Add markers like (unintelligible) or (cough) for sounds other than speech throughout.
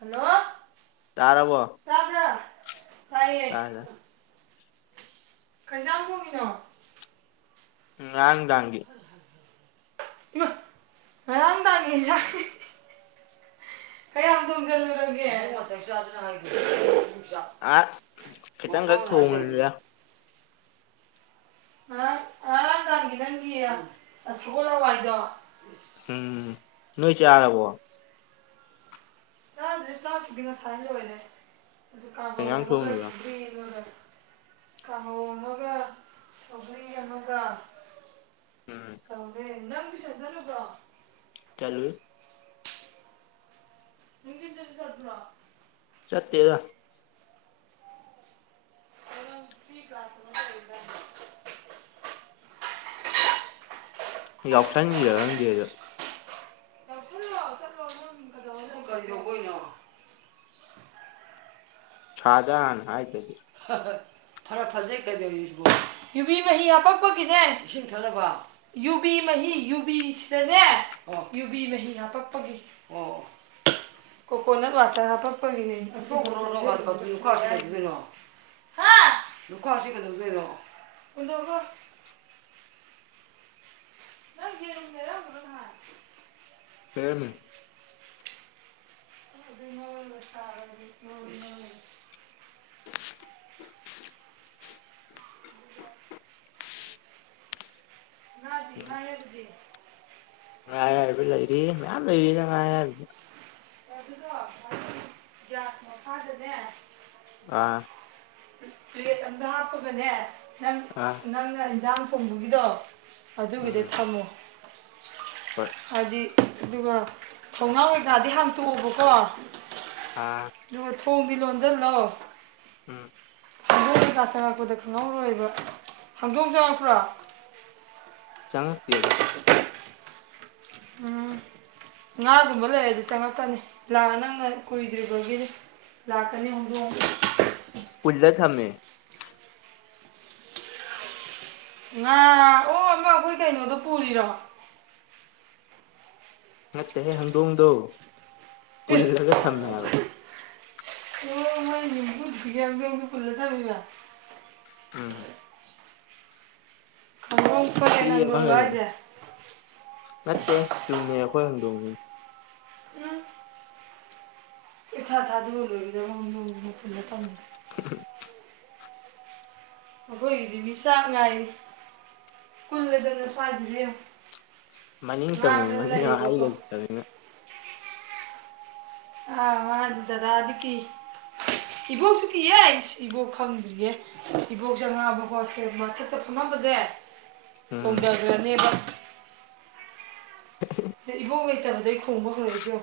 Hello ꯇꯥꯔꯕꯣ ꯇꯥꯢꯌꯦ ꯇꯥꯔꯦ ꯀꯩꯖꯥꯡ ꯊꯣꯡꯉꯤꯅꯣ ꯉꯔꯥꯡ ꯅꯨꯝꯗꯥꯡꯒꯤ ꯏꯃꯥ ꯉꯔꯥꯡ ꯅꯨꯝꯗꯥꯡꯒꯤ ꯌꯦꯟꯖꯥꯡ ꯀꯌꯥꯝ ꯊꯣꯡꯁꯤꯜꯂꯨꯔꯒꯦ (unintelligible) ꯑꯥ ꯈꯤꯇꯪꯈꯛ ꯊꯣꯡꯕꯅꯤꯗ ꯑ ꯑ ꯇꯥꯡꯒꯤ ꯅꯪꯒꯤꯌꯦ ꯑ ꯁꯒꯣꯜ ꯍꯋꯥꯏꯗꯣ ꯎꯝ ꯅꯣꯏ ꯆꯥꯔꯕ꯭ꯔꯣ ꯆꯥꯗ꯭ꯔꯤ ꯆꯥꯛꯄꯨꯗꯤ ꯉꯁꯥꯢꯅ ꯂꯣꯢꯔꯦ ꯑꯗꯨ ꯀꯩ ꯀꯥꯡꯍꯧ ꯏꯟꯖꯥꯡ ꯑꯒ ꯊꯣꯡꯉꯤꯕ ꯁꯒ꯭ꯔꯤ ꯑꯃꯒ ꯀꯥꯡꯍꯧ ꯑꯃꯒ ꯁꯧꯒ꯭ꯔꯤ ꯑꯃꯒ ꯎꯝ ꯇꯧꯔꯦ ꯅꯪ ꯇꯨꯢꯁꯟ ꯆꯠꯂꯨꯕ꯭ꯔꯣ ꯆꯠꯂꯨꯢ ꯅꯨꯡꯗꯤꯟꯗꯁꯨ ꯆꯠꯄ꯭ꯔꯣ ꯆꯠꯇꯦꯗ ꯀꯩꯅꯣ ꯐ꯭ꯔꯤ ꯀ꯭ꯂꯥꯁ ꯑꯃ ꯂꯩꯔꯤꯕ ꯌꯥꯎꯁꯟꯁꯤꯔ ꯈꯪꯗꯦ ꯑꯗꯨ ꯌꯥꯎꯁꯜꯂꯣ (unintelligible) ꯀꯩꯗꯧꯕꯩꯅꯣ ꯁꯥꯔꯗ ꯍꯥꯟꯅ ꯍꯥꯏꯗꯗꯤ ꯐꯔ ꯐꯖꯩ ꯀꯗꯧꯁꯤ ꯌꯨꯕꯤ ꯃꯍꯤ ꯍꯥꯄꯛꯄꯒꯤꯅꯦ ꯏꯁꯤꯡ ꯊꯛꯂꯕ ꯌꯨꯕꯤ ꯃꯍꯤ ꯌꯨꯕꯤꯁꯤꯗꯅꯦ ꯑꯣ ꯌꯨꯕꯤ ꯃꯍꯤ ꯍꯥꯄꯛꯄꯒꯤ ꯑꯣ ꯀꯣꯀꯣꯅꯠ ꯋꯥꯇꯔ ꯍꯥꯄꯄꯒꯤꯅꯦ (unintelligible) ꯍꯥ ꯂꯨꯈꯥꯛꯁꯦ ꯀꯩꯗꯧꯗꯣꯢꯅꯣ ꯍꯨꯟꯗꯣꯛꯈꯣ ꯅ ꯌꯦꯔꯨꯝꯅꯦꯗ (unintelligible) (unintelligible) ꯇꯦꯝ ꯑꯗꯨꯅ ꯇ (unintelligible) ꯎꯝ (unintelligible) ꯉꯥ ꯑꯌꯥꯢꯕ ꯂꯩꯔꯤ ꯃꯌꯥꯝ ꯂꯩꯔꯤꯗ ꯉꯥ ꯑꯌꯥꯢꯕꯗꯤ ꯑꯗꯨꯗꯣ (unintelligible) ꯒ꯭ꯌꯥꯁ ꯃꯈꯥꯗꯅꯦ ꯑꯥ ꯄ꯭ꯂꯦꯠ ꯑꯝꯗ ꯍꯥꯞꯄꯒꯅꯦ ꯅꯪ ꯑꯥ ꯅꯪꯅ ꯢꯟꯁꯥꯡ ꯊꯣꯡꯕꯒꯤꯗꯣ ꯑꯗꯨꯒꯤꯗꯨ ꯎꯝ ꯊꯝꯃꯨ ꯍꯣꯏ ꯍꯥꯏꯗꯤ ꯑꯗꯨꯒ ꯊꯧꯅꯥ ꯒ꯭ꯔꯥꯗꯤ ꯍꯥꯡꯇꯣꯛꯑꯣꯕꯀꯣ ꯑꯥ ꯑꯗꯨꯒ ꯊꯣꯡꯗꯤ ꯂꯣꯟꯖꯜꯂꯣ ꯎꯝ ꯈꯥꯡꯗꯣꯡꯝ ꯀꯩꯀꯥ ꯆꯪꯉꯛꯄꯗ ꯈꯪꯍꯧꯔꯣꯏꯕ ꯈꯥꯡꯗꯣꯡ ꯆꯪꯉꯛꯄ꯭ꯔꯥ ꯆꯪꯉꯛꯇꯦꯗꯥ ꯎꯝ ꯉꯥꯒꯨꯝꯕ ꯂꯩꯔꯗꯤ ꯆꯪꯉꯛꯀꯅꯤ ꯂꯥꯛꯑ ꯅꯪꯅ ꯀꯨꯏꯗ꯭ꯔꯤꯕꯒꯤꯅꯤ ꯂꯥꯛꯀꯅꯤ ꯍꯧꯗꯣꯡ ꯄꯨꯜꯂ ꯊꯝꯃꯦ ꯅꯅꯥ ꯑꯣ ꯑꯃ ꯑꯩꯈꯣꯏ ꯀꯩꯅꯣꯗꯣ ꯄꯨꯔꯤꯔꯣ ꯃꯠꯇꯦ ꯍꯗꯣ ꯎꯗꯣ ꯑꯦ ꯄꯨꯜꯂꯒ ꯊꯝꯃꯦꯕ ꯑꯣ ꯄꯂꯗꯗ (unintelligible) (inaudible) ꯎꯝ ꯍꯪꯗꯣꯡ ꯐꯌꯦ ꯍꯨꯏ ꯅꯪꯗꯣꯡ ꯑꯃꯒ ꯂꯩ ꯂꯏꯁꯦ ꯅꯠꯇꯦ ꯇꯨꯝꯅꯦ ꯑꯩꯈꯣꯏ ꯍꯧ ꯗꯣꯡꯅꯤ ꯎꯝ ꯏ ꯊꯥ ꯊꯥꯗꯔ ꯑꯣꯏꯗ (unintelligible) (unintelligible) ꯑꯩꯈꯣꯏꯒꯤꯗꯤ ꯃꯤ ꯆꯥꯛ ꯉꯥꯏ ꯀꯨꯜꯂꯗꯅꯁꯋꯥꯁꯤꯅꯦ ꯃꯅꯤ ꯃꯅꯤ ꯍꯥꯏꯒ ꯇ ꯑꯥ ꯃꯥꯗꯤ ꯗꯗꯥꯗꯤ ꯀꯤ ꯏꯕꯣꯛꯁꯨ ꯀꯤꯌꯦ ꯑꯩ ꯏꯕꯣꯛ ꯈꯪꯗ꯭ꯔꯤꯒꯦ ꯏꯕꯣꯛꯁꯨꯦ ꯑ ꯉꯥꯕ ꯍꯣꯁꯇꯦ ꯃꯥꯔꯀꯦꯠꯇ ꯐꯪꯉꯝꯕꯁꯦ ꯎꯝ ꯆꯣꯡꯗꯒꯔꯥꯅꯤꯕ ꯏꯕꯣ ꯀꯕꯗꯩ ꯈꯣꯡꯕ ꯍꯧꯔꯛꯏꯁ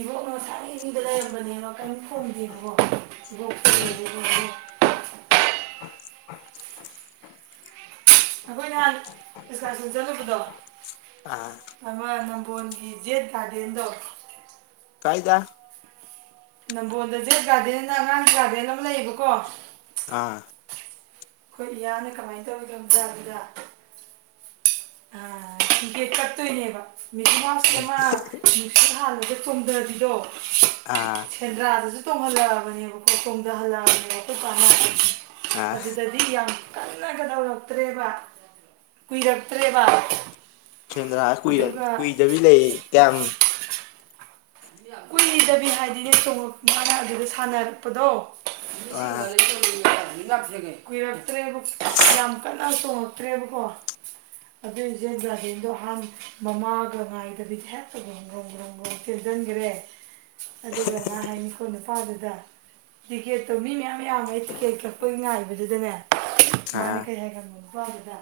ꯏꯕꯣꯛꯅ ꯉꯁꯥ ꯏꯨꯡꯗ ꯂꯩꯔꯝꯕꯅꯦꯕ ꯀꯔꯤꯝ ꯈꯣꯡꯗꯦꯕꯀꯣ ꯏꯕꯣꯛꯦ (unintelligible) ꯑꯩꯈꯣꯏ ꯅꯍꯥꯟ ꯑꯦꯛꯁꯀꯔꯁꯟ ꯆꯠꯂꯨꯕꯗꯣ ꯑꯥ ꯑꯃ ꯅꯝꯕꯣꯟꯒꯤ ꯖꯦꯠ ꯒꯥꯔꯗꯦꯟꯗꯣ ꯐꯗ (unintelligible) ꯅꯝꯕꯣꯜꯗ ꯖꯦꯠ ꯒꯥꯔꯗꯦꯟꯅ ꯑꯉꯥꯡ ꯒꯥꯔꯗꯦꯟ ꯑꯃ ꯂꯩꯌꯦꯕꯀꯣ ꯑꯥ ꯑꯩꯈꯣꯏ ꯏꯌꯥꯅ ꯀꯃꯥꯏꯅ ꯇꯧꯔꯤꯒꯣꯖꯥꯒꯤꯗ ꯑꯥ ꯇꯤꯛꯀꯦꯠ ꯀꯛꯇꯣꯏꯅꯦꯕꯥ ꯃꯤꯊꯦ ꯃꯥ ꯑꯗꯨꯗ ꯆꯣꯡꯝꯊꯕꯤꯗꯣ ꯑꯥ ꯁꯗ꯭ꯔꯥ ꯑꯗꯨꯁꯨ ꯇꯣꯡ ꯍꯜꯂꯛꯑꯕꯅꯦꯕꯀꯣ ꯇꯨꯡꯗ ꯍꯜꯂꯛꯑꯕꯅꯦꯕ ꯑꯩꯈꯣꯏ ꯀꯥꯟꯅ ꯑꯥ ꯑꯗꯨꯗꯗꯤ ꯌꯥꯝ ꯀꯟꯅ ꯀꯗꯧꯔꯛꯇ꯭ꯔꯦꯕ ꯀꯨꯏꯔꯛ ꯐꯠꯇꯦꯕ ꯆꯦꯟꯗ꯭ꯔ ꯀꯨꯏ ꯀꯨꯏꯗꯕꯤ ꯂꯩ ꯀꯌꯥꯝ ꯀꯨꯏꯗꯕꯤ ꯍꯥꯏ ꯣꯡꯉ ꯃꯥꯅ ꯑꯗꯨꯒ ꯁꯥꯟꯅꯔ ꯄꯗꯣ ꯑꯥ ꯃꯁꯔꯦ ꯀꯨꯏꯔꯛꯇ꯭ꯔꯦꯕ ꯌꯥꯝ ꯀꯟꯅ ꯇꯣꯡꯉꯛꯇ꯭ꯔꯦꯕꯀꯣ ꯑꯗꯨꯏꯁꯦ ꯒꯥꯔꯗꯦꯟꯗꯣ ꯍꯥꯟ ꯃꯃꯥꯒ ꯉꯥꯏꯗꯕꯤꯗ ꯍꯦꯛꯇ ꯭ꯔꯣꯒ꯭ꯔꯣ ꯭ꯔꯣꯝ ꯭ꯔꯣꯝ ꯆꯪꯗ꯭ꯔꯦ ꯑꯗꯨꯒ ꯃꯥ ꯍꯥꯏꯅꯤꯀꯣ ꯅꯨꯄꯥꯗꯨꯗꯤ ꯂꯤꯀꯦ ꯇꯧꯃꯤ ꯃꯌꯥꯝ ꯑꯉꯥꯏ ꯀꯦ꯭ꯔ ꯑꯗꯨꯗꯅꯦ ꯑꯥ ꯃꯥꯅꯦ ꯀꯩ ꯍꯥꯏꯒ ꯃ ꯗꯨ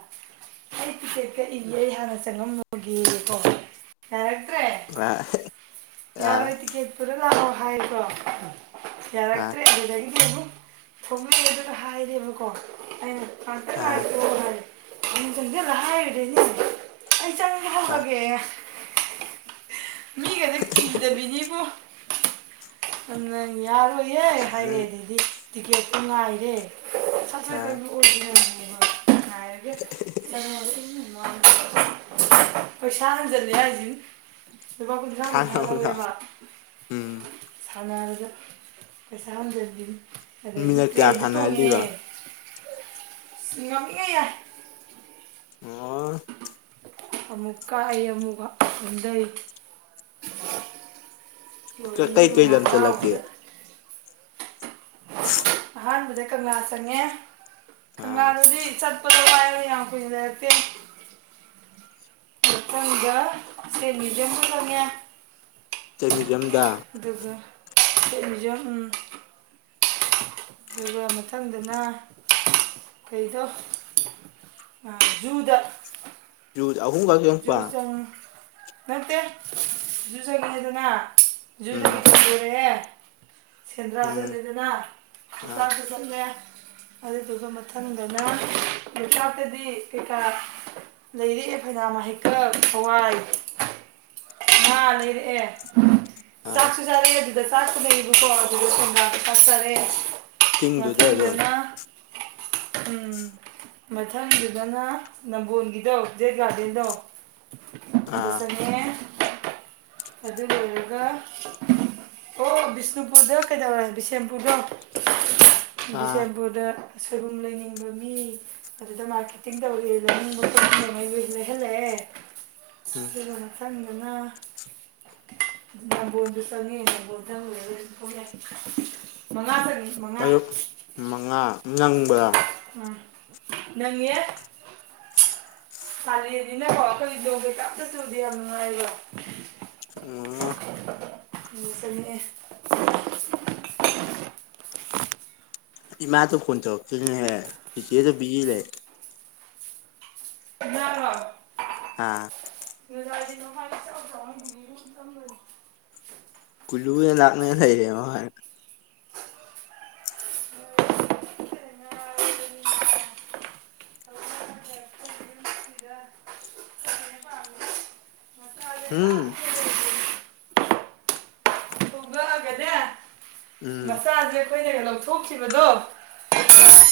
ꯑꯩ ꯇꯤꯛꯀꯦꯠ ꯀꯛꯏꯒ ꯑꯩ ꯍꯥꯟꯅ ꯆꯪꯉꯝꯃꯨꯒꯦꯀꯣ ꯉ ꯑ ꯌꯥꯔꯣꯏ ꯀꯦꯠꯔꯣ ꯂꯥꯛꯑꯣ ꯍꯥꯏꯕ꯭ꯔꯣ ꯑꯥ ꯌꯥꯔꯛꯇ꯭ꯔꯦ ꯑꯗꯨꯗ ꯑꯃꯨ ꯊꯣꯛꯣꯡꯂꯗꯨꯅ ꯍꯥꯏꯔꯦꯕꯀꯣ ꯑꯩꯅ ꯀꯇꯥꯏ ꯍꯥꯏꯦ ꯑꯥ ꯌꯦ ꯆ ꯂ ꯍꯥꯏꯥꯏꯔ ꯆꯪꯕ ꯍꯧꯒꯒꯦ ꯃꯤ ꯀꯗ ꯀꯤꯗꯕꯤꯅꯤꯕꯣ ꯑ ꯌꯥꯔ ꯑꯥ ꯅꯪ ꯍꯥꯏꯥꯏꯅꯦꯗꯤ ꯇꯤꯀꯦꯠꯇꯨ ꯉꯥꯏꯔꯦ ꯁꯥꯏ ꯑꯥ ꯀꯕꯨ ꯑꯣꯏꯕꯤꯔ ꯑꯔ ꯄꯩꯁꯥ ꯍꯟꯖꯤꯜꯟꯂꯦ ꯍꯥꯏꯁꯤ ꯂꯨꯄꯥ ꯀꯨꯟꯊ꯭ꯔꯥ ꯀꯨꯟꯊ꯭ꯔꯥ ꯁꯥꯟꯅꯕꯗꯣ ꯂꯧꯋꯦꯕ ꯎꯝ ꯁꯥꯟꯅꯔꯗ ꯄꯩꯁꯥ ꯍꯟꯊꯕꯤꯕꯤꯅꯤ ꯑꯗ ꯏ ꯃꯤꯅꯠ ꯀꯌꯥ ꯇ꯭ꯔꯦꯟꯁꯨ ꯇꯣꯡꯉꯦꯦ ꯁꯥꯟꯅꯍꯜꯂꯤꯕ ꯁꯤꯌꯥꯃꯤ ꯀꯌꯥ ꯑꯣ ꯑꯃꯨꯛ ꯀꯥꯏꯏ ꯑꯃꯨꯛ ꯍꯟꯊꯩ ꯂꯔꯤꯒꯤ ꯀꯩ ꯀꯩ ꯃꯅ ꯂꯝ ꯍꯥ ꯆꯠꯂꯛꯀꯦ ꯍꯧꯗ ꯑꯍꯥꯟꯕꯗ ꯀ ꯆꯪꯉꯦ ꯑꯥ ꯀꯪꯂꯥꯗꯨꯗꯤ ꯆꯠꯄꯏ ꯌꯥ ꯄꯨꯗ ꯏꯠꯇ ꯇꯪꯒꯥ ꯁ ꯃꯗꯤꯝ ꯆꯉꯦ ꯇꯃꯤꯖꯝꯗ ꯖ ꯎ ꯑꯗꯨꯒ ꯃꯊꯪꯗꯅ ꯀꯩꯗꯣ ꯖꯨꯗ ꯌ ꯑꯍꯨꯝ ꯀ ꯖꯨ ꯌꯦꯡꯄ ꯆꯪ ꯅꯠꯇꯦ ꯌꯨꯁꯗꯅ ꯌꯖꯨꯗ ꯎꯝ ꯄꯔꯦꯦ ꯁꯦꯟꯗ꯭ꯔꯥ ꯎꯝ ꯆꯠꯂꯦꯗꯅ ꯑꯥ ꯍꯣꯛꯇꯥꯛꯗ ꯆꯠꯂꯦ ꯑꯗꯨꯗꯨꯒ ꯃꯊꯪꯗꯅ ꯂꯣꯛꯇꯥꯛꯇꯗꯤ ꯀꯩꯀꯥ ꯂꯩꯔꯛꯑꯦ ꯑꯩꯈꯅꯥꯃ ꯍꯦꯛꯀꯛ ꯊꯋꯥꯏ ꯃꯥ ꯂꯩꯔꯦ ꯑꯥ ꯁꯥꯠꯔꯤ ꯁꯔꯦ ꯁꯁ ꯅ ꯁꯗꯗ ꯁꯣ ꯁꯁ ꯑꯔꯦ ꯆꯤꯡꯗꯨꯗ ꯑꯗꯨꯝ ꯃꯊꯪꯗꯅ ꯎꯝ ꯃꯊꯪꯗꯨꯗꯅ ꯅꯝꯕꯣꯣꯟꯒꯤꯗꯣ ꯖꯦꯠ ꯒꯥꯔꯗꯦꯟꯗꯣ ꯑꯗ ꯑꯥ ꯁꯗꯦꯅꯦꯦ ꯑꯗꯨ ꯂꯣꯏꯔꯒ ꯑꯣ ꯕꯤꯁꯅꯨꯄꯨꯔꯗ ꯀꯩꯗꯧꯔ ꯕꯤꯁꯦꯝꯄꯨꯔꯗꯣ ꯑꯥ ꯕꯤꯁꯦꯝꯕꯨꯗ ꯁꯣꯏꯕꯨꯝ ꯂꯩꯅꯤꯡꯕ ꯃꯤ ꯑꯗꯨꯗ ꯃꯥꯔꯀꯦꯇꯤꯡ ꯇꯧꯔꯤꯦ ꯂꯅꯤꯡꯕ ꯂꯩꯍꯜꯂꯛꯑꯦ ꯎꯝ ꯁꯤꯕꯅ ꯐꯝ ꯅꯝꯕꯣꯣꯟꯁꯨ ꯆꯪꯉꯦ ꯅꯝꯕꯣꯜ ꯆꯪꯉꯨꯔꯦ ꯌꯥꯏ ꯃꯉꯥ ꯆꯪꯉ ꯇꯌꯨꯛ ꯃꯉꯥ ꯅꯪꯕ꯭ꯔꯥ ꯑꯥ ꯅꯪꯉꯦ ꯁꯥꯂꯅꯤꯅꯀꯣ ꯑꯩꯈꯣꯏ ꯗꯣꯒꯦ ꯀꯞ ꯆꯠ ꯆꯨꯗꯦ ꯌꯥꯝ ꯅꯨꯡꯉꯥꯏꯔꯤꯕ ꯑꯣ ꯃꯁꯅꯦ ꯃꯥ ꯇ ꯐꯣꯟ ꯇ ꯕꯤꯖꯤ ꯂꯩ ꯣ ꯑꯥ ꯃꯖꯥꯏ ꯅꯣꯉꯥꯏ ꯆ ꯆ ꯈꯒ ꯀꯂꯨ ꯌꯦ ꯂꯥꯛꯅꯔ ꯃꯆꯥꯁꯦ ꯎꯝ ꯍꯥꯞꯄꯦ ꯊꯣꯡꯉꯛꯑꯒꯅꯦ ꯎꯝ ꯊꯣꯛꯈꯤꯕꯗꯣ ꯑ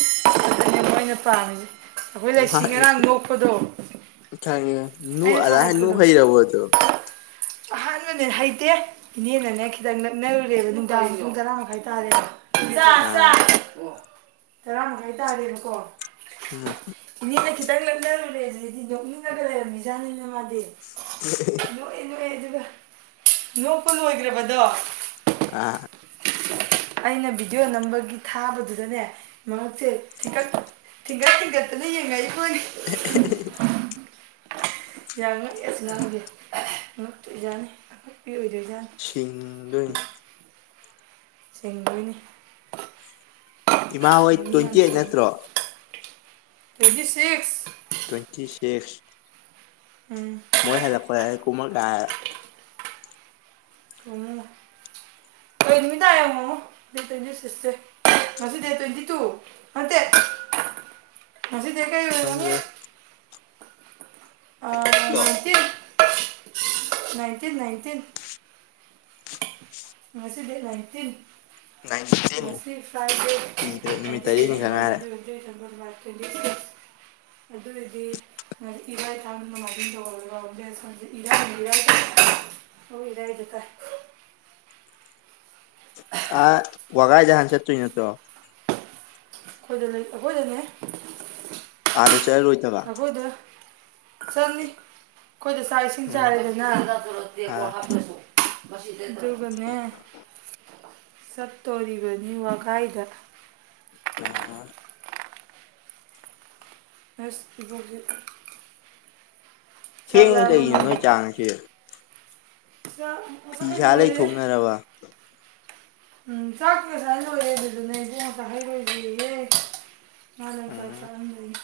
ꯩꯅ ꯄꯥꯝꯒ ꯃꯥꯅꯦ ꯊ ꯑꯩꯅ ꯑ ꯅ ꯊꯥꯒꯠꯄꯗꯣ ꯍꯩꯔꯨ ꯇ ꯑꯍꯥꯟꯕꯅꯦ ꯍꯩꯇꯦ ꯏꯅꯦꯅꯅꯦ ꯈꯤꯇꯪ ꯅꯛꯅꯔꯨꯔꯦꯕ ꯅꯨꯡꯗꯥꯡ ꯄꯨꯡ ꯇꯔꯥ ꯃꯈꯥꯏ ꯇꯥꯔꯦ ꯆ ꯆ ꯑꯥ ꯇꯔꯥ ꯃꯈꯥꯏ ꯇꯥꯔꯦꯅꯀꯣ ꯎꯝ ꯈꯤꯇꯪ ꯂꯅꯔꯨꯔꯦ ꯑꯗꯨꯗꯤ ꯅꯣꯛꯃꯤ ꯂꯩ ꯃꯤꯖꯥꯅꯤꯅ ꯃꯥꯗꯤ ꯅꯣꯏꯣꯏ ꯅꯣꯏ ꯅꯣꯛꯄ ꯂꯣꯏꯈ꯭ꯔꯕꯗꯣ ꯑ ꯑꯩꯅ ꯚꯤꯗꯤꯑꯣ ꯅꯝꯕꯒꯤ ꯊꯥꯕꯗꯨꯗꯅꯦ ꯃꯔꯁꯦ ꯊꯀꯠ ꯊꯤꯡꯀꯠ ꯊꯤꯡꯒꯠꯇꯅ ꯌꯦꯡꯉꯛꯏ (unintelligible) ꯌꯥ ꯉ ꯑꯁ ꯉꯪꯕꯤ ꯉꯛꯇ ꯌꯥꯅꯤ ꯑꯉꯛꯄꯤ ꯑꯣꯏꯗ ꯁꯤꯡꯗꯣꯏꯅꯤ (unintelligible) ꯆꯦꯡꯗꯣꯏꯅꯤ ꯏꯃꯥ ꯍꯣꯏ ꯇ꯭ꯋꯦꯟꯇꯤ ꯑꯩꯠ ꯅꯠꯇ꯭ꯔꯣ ꯇ꯭ꯋꯦꯟꯇꯤ ꯁꯤꯛꯁ ꯇ꯭ꯋꯦꯟꯇꯤ ꯁꯤꯛꯁ ꯎꯝ ꯃꯣꯏ ꯍꯦꯂꯀꯣꯨꯝ ꯃ ꯎ ꯀꯣꯏ ꯅꯨꯃꯤꯗꯥꯡ ꯌꯦꯡꯃꯣ ꯗꯦꯠ ꯇ꯭ꯋꯦꯟꯇꯤ ꯁꯤꯛꯁꯁꯦ ꯉꯁꯤ ꯗꯦꯠ ꯇ꯭ꯋꯦꯟꯇꯤ ꯇꯨ ꯅꯟꯇꯦ ꯍꯧꯖꯤꯦꯗꯤ ꯀꯥꯏ ꯑꯣꯏꯒꯅ ꯈꯪꯗꯦ ꯑ ꯃꯁꯤ ꯅꯥꯏꯟꯇꯤꯟ ꯅꯥꯏꯟꯇꯤꯟ ꯉꯁꯤ ꯂꯩ ꯍꯥꯏꯥꯏꯇ ꯅꯥꯏꯟꯇꯤꯟ ꯉꯁꯤ ꯐꯔꯥꯏꯗꯦ ꯀꯨꯏꯗ꯭ꯔꯦ ꯅꯨꯃꯤꯠ ꯇꯔꯦꯠꯅꯤ ꯈꯛ ꯉꯥꯏꯔꯦ (unintelligible) (unintelligible) ꯑꯗꯨꯑꯣꯏꯗꯤ ꯏꯔꯥꯏ ꯊꯥꯡꯕ ꯅꯣꯡꯃꯥꯏꯖꯤꯡ ꯂꯩꯕꯥꯛꯕꯣꯛꯄ (unintelligible) ꯏꯔꯥꯏꯗꯤ ꯏꯔꯥꯏꯅꯤ ꯑ ꯋꯥꯒꯥꯏꯖꯦꯍꯥꯟ ꯆꯠꯇꯣꯏ ꯅꯠꯇꯔꯣ꯫ ꯑꯩꯈꯣꯏꯗ ꯂꯩ ꯑꯩꯈꯣꯏꯗꯅꯦꯍꯦ꯫ ꯑꯗ ꯆꯠꯂꯣꯏꯗꯕ꯫ ꯆꯜꯂꯤ꯫ ꯑꯩꯈꯣꯏꯗ ꯆꯥꯛ ꯏꯁꯤꯡ ꯎꯝ ꯆꯥꯔꯦꯗꯅ ꯑꯥ (unintelligible) ꯍꯥꯞꯇꯔꯁꯨ ꯃꯁꯤꯗ ꯑꯗꯨꯒꯅꯦ ꯆꯠꯇꯣꯔꯤꯕꯅꯤ ꯋꯥꯒꯥꯏꯗ꯫ ꯑꯥ ꯑꯁ ꯏꯕꯣꯛꯁꯤ ꯊꯦꯡꯉꯦ ꯀꯩꯒꯤꯅꯣ ꯅꯣꯏ ꯆꯥꯛ ꯉꯁꯤꯗꯤ ꯆꯥꯛ ꯉꯁꯥꯏ ꯂꯣꯏꯔꯦꯍꯦ꯫ ꯂꯩꯊꯣꯛꯅꯔꯕ ꯎꯝ ꯆꯥꯛꯇꯤ ꯉꯁꯥꯏ ꯂꯣꯏꯔꯦ ꯑꯗꯨꯗꯅꯦ ꯏꯕꯣꯛꯅꯅꯦ ꯆꯥꯍꯩꯔꯣꯏꯒꯦꯌꯦ꯫ ꯃꯥꯅ ꯆꯥꯛ ꯎꯝ ꯆꯥꯍꯟꯗ꯭ꯔꯤꯅꯤ꯫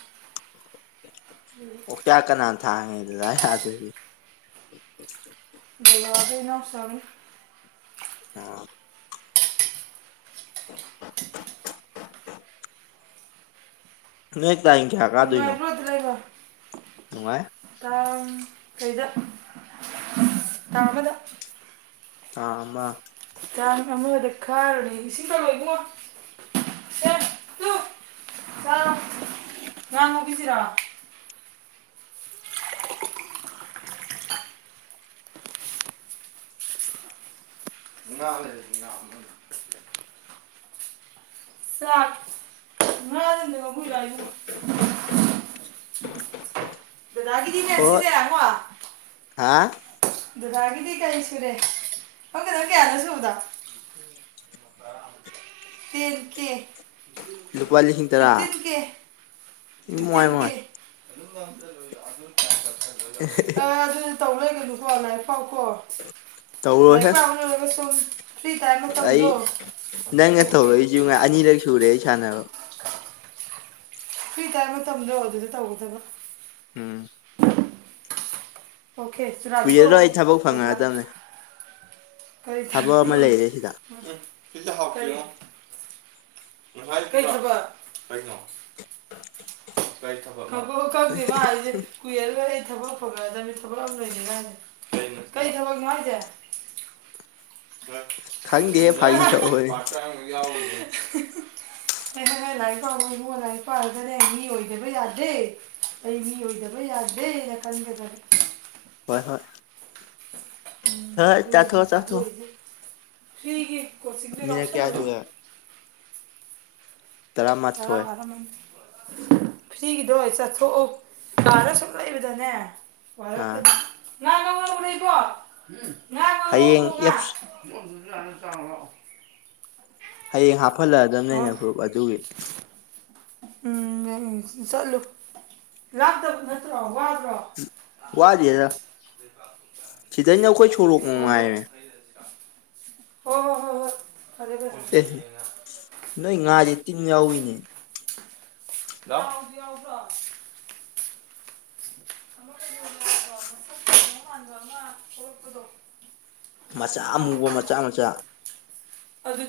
ꯑꯣꯛꯆꯥꯛ ꯀꯅꯥꯅ ꯊꯥꯡꯉꯤ꯫ (unintelligible) ꯫ (unintelligible) ꯗꯥꯗꯥꯒ ꯏꯅꯥꯎꯆꯥꯒꯅ꯫ ꯑ꯫ ꯇꯨꯂꯦꯠ ꯇꯔꯤꯛ ꯀꯌꯥ ꯀꯥꯗꯨꯏꯅꯣ꯫ ꯅꯨꯡꯉꯥꯏ꯫ ꯇꯥꯡ ꯀꯩꯗ ꯇꯥꯡ ꯑꯃꯗ꯫ ꯇꯥꯡ ꯑꯃ꯫ ꯇꯥꯡ ꯑꯃꯗ ꯀꯥꯔꯨꯅꯤ ꯏꯁꯤꯡ ꯀꯜꯂꯛꯑꯣ ꯏꯕꯨꯡꯉꯣ ꯁꯦ ꯇꯨ ꯆꯠꯂꯣ ꯉꯥ ꯉꯧꯒꯤꯖꯤꯔꯣ꯫ ꯉꯥ ꯂꯩꯔꯗꯤ ꯉꯥ (unintelligible) ꯆꯥꯛ ꯉꯥ (unintelligible) ꯁꯤ ꯑꯝꯇ ꯉꯧꯕꯤꯔꯨꯂꯥꯎ ꯏꯕꯨꯉꯣ ꯗꯥꯗꯥꯒꯤꯗꯤꯅꯦ ꯍꯣꯏ ꯁꯤꯖꯦꯀꯣ ꯉꯥ ꯍꯥ ꯗꯨꯗꯥꯒꯤꯗꯤ ꯀꯔꯤ ꯁꯨꯔꯦ ꯄꯛꯀꯗꯕ ꯀꯌꯥꯅꯣ ꯁꯨꯕꯗꯣ ꯇꯥꯔꯃꯨꯛ ꯇꯦꯟ ꯀꯦ ꯂꯨꯄꯥ ꯂꯤꯁꯤꯡ ꯇꯔꯥ꯫ ꯏꯃꯥꯏ ꯃꯥꯏ꯫ (unintelligible) (unintelligible) ꯍꯣꯢ ꯍꯣꯢ ꯑꯗꯨ ꯇꯧ ꯂꯩꯒꯅꯨꯀꯣ ꯂꯥꯏꯔꯤꯛ ꯄꯥꯎꯀꯣ ꯫ ꯂꯥꯏꯔꯤꯛ ꯇꯧꯔꯣꯏꯍꯦ ꯄꯥꯕ ꯂꯣꯏꯔꯒ ꯁꯨ (unintelligible) ꯑꯩ ꯅꯪꯒ ꯇꯧꯗꯣ ꯑꯗꯨ ꯇꯧꯔꯛꯏꯁꯤ ꯉ ꯈꯛꯇ ꯇꯧꯋꯦ ꯑꯅꯤꯔꯛ ꯁꯨꯔꯦ ꯑꯩ ꯁꯥꯟꯅꯔꯣ ꯐꯤ ꯇꯥꯏ ꯃꯇꯝꯗꯣ ꯑꯗꯨꯗ ꯇꯧꯒꯗꯕ ꯎꯝ ꯑꯣꯀꯦ ꯆꯔꯕꯤ ꯇꯣ ꯀꯨꯏꯔꯔꯣꯏ ꯑꯩ ꯊꯕꯛ ꯑꯣꯖ ꯐꯪꯉꯛꯑꯗꯕꯅꯦ ꯀ ꯊꯕꯛ ꯑꯃ ꯂꯩꯔꯦ ꯁꯤꯗ ꯏꯂ ꯍꯥꯎ ꯣ ꯀꯣ ꯀꯥꯏ ꯊ ꯈꯪ ꯈꯪꯗꯦ ꯃꯥ ꯍꯥꯏꯁꯦ ꯀꯨꯏꯔꯒ ꯊꯕꯛ ꯐꯪꯒꯗꯕꯅꯤ ꯊꯕꯛ ꯑꯃ ꯂꯩꯅꯤꯉꯥꯏꯁ ꯀꯔꯤ ꯊꯕꯛ ꯅꯨꯡꯉꯥꯏꯁꯦ ꯈꯪꯅꯤꯡꯗꯦꯦ ꯐꯥꯒꯤ ꯆ ꯑꯣꯏꯔꯦ ꯅꯩꯅ ꯍ ꯂꯥꯏꯔꯤꯛ ꯄꯥꯔ ꯂꯥꯏꯔꯤꯛ ꯄꯥꯔꯒꯅꯦ ꯑꯣꯏ ꯑꯣꯏꯗꯕ ꯌꯥꯗꯦ ꯑꯩ ꯃꯤ ꯑꯣꯏꯗꯕ ꯌꯥꯗꯦꯅ ꯈꯟꯒꯗꯔꯦ ꯍꯣꯏ ꯍꯣꯏ ꯍꯣꯏ ꯆꯠꯊꯣ ꯆꯠꯊꯣ ꯍꯒꯤꯦꯠ ꯀꯣꯆꯤꯡꯅꯦ ꯌꯥꯥꯎꯁꯜꯂꯨ ꯇꯔꯥꯃꯥꯊꯣꯏ ꯇꯔ ꯐ꯭ꯔꯤꯒꯤꯗꯣ ꯆꯠꯊꯣꯛꯎ ꯀꯥꯗ ꯁꯨꯝ ꯂꯩꯕꯗꯅꯦ ꯑꯥ ꯋꯥꯔꯀꯗꯤ ꯌꯥ ꯎꯀꯣ ꯍꯌꯦꯡꯐ ꯆꯥꯣ ꯍꯌꯦꯡ ꯍꯥꯞ ꯍꯠꯂꯛꯑꯗꯕꯅꯦꯅꯦ ꯐ꯭ꯔꯨꯞ ꯑꯗꯨꯒꯤ ꯎꯝ ꯆꯠꯂꯨ ꯂꯥꯞꯇꯕ ꯅꯠꯇ꯭ꯔꯣ ꯋꯥꯕ꯭ꯔꯣ ꯁꯤꯗꯩꯩꯅꯈꯣꯏ ꯁꯣꯔꯣꯛ ꯃꯅꯨꯡꯉꯥꯏꯦ ꯍ ꯍꯣ ꯍꯣ ꯍ ꯅ ꯉꯖꯤ ꯇꯤꯡ ꯌꯥꯎꯏꯤꯅꯦ ꯂ ꯃꯗꯣ ꯃꯆꯥ ꯑꯃꯨꯕ ꯃꯆꯥ ꯃꯆꯥ ꯑꯗꯨ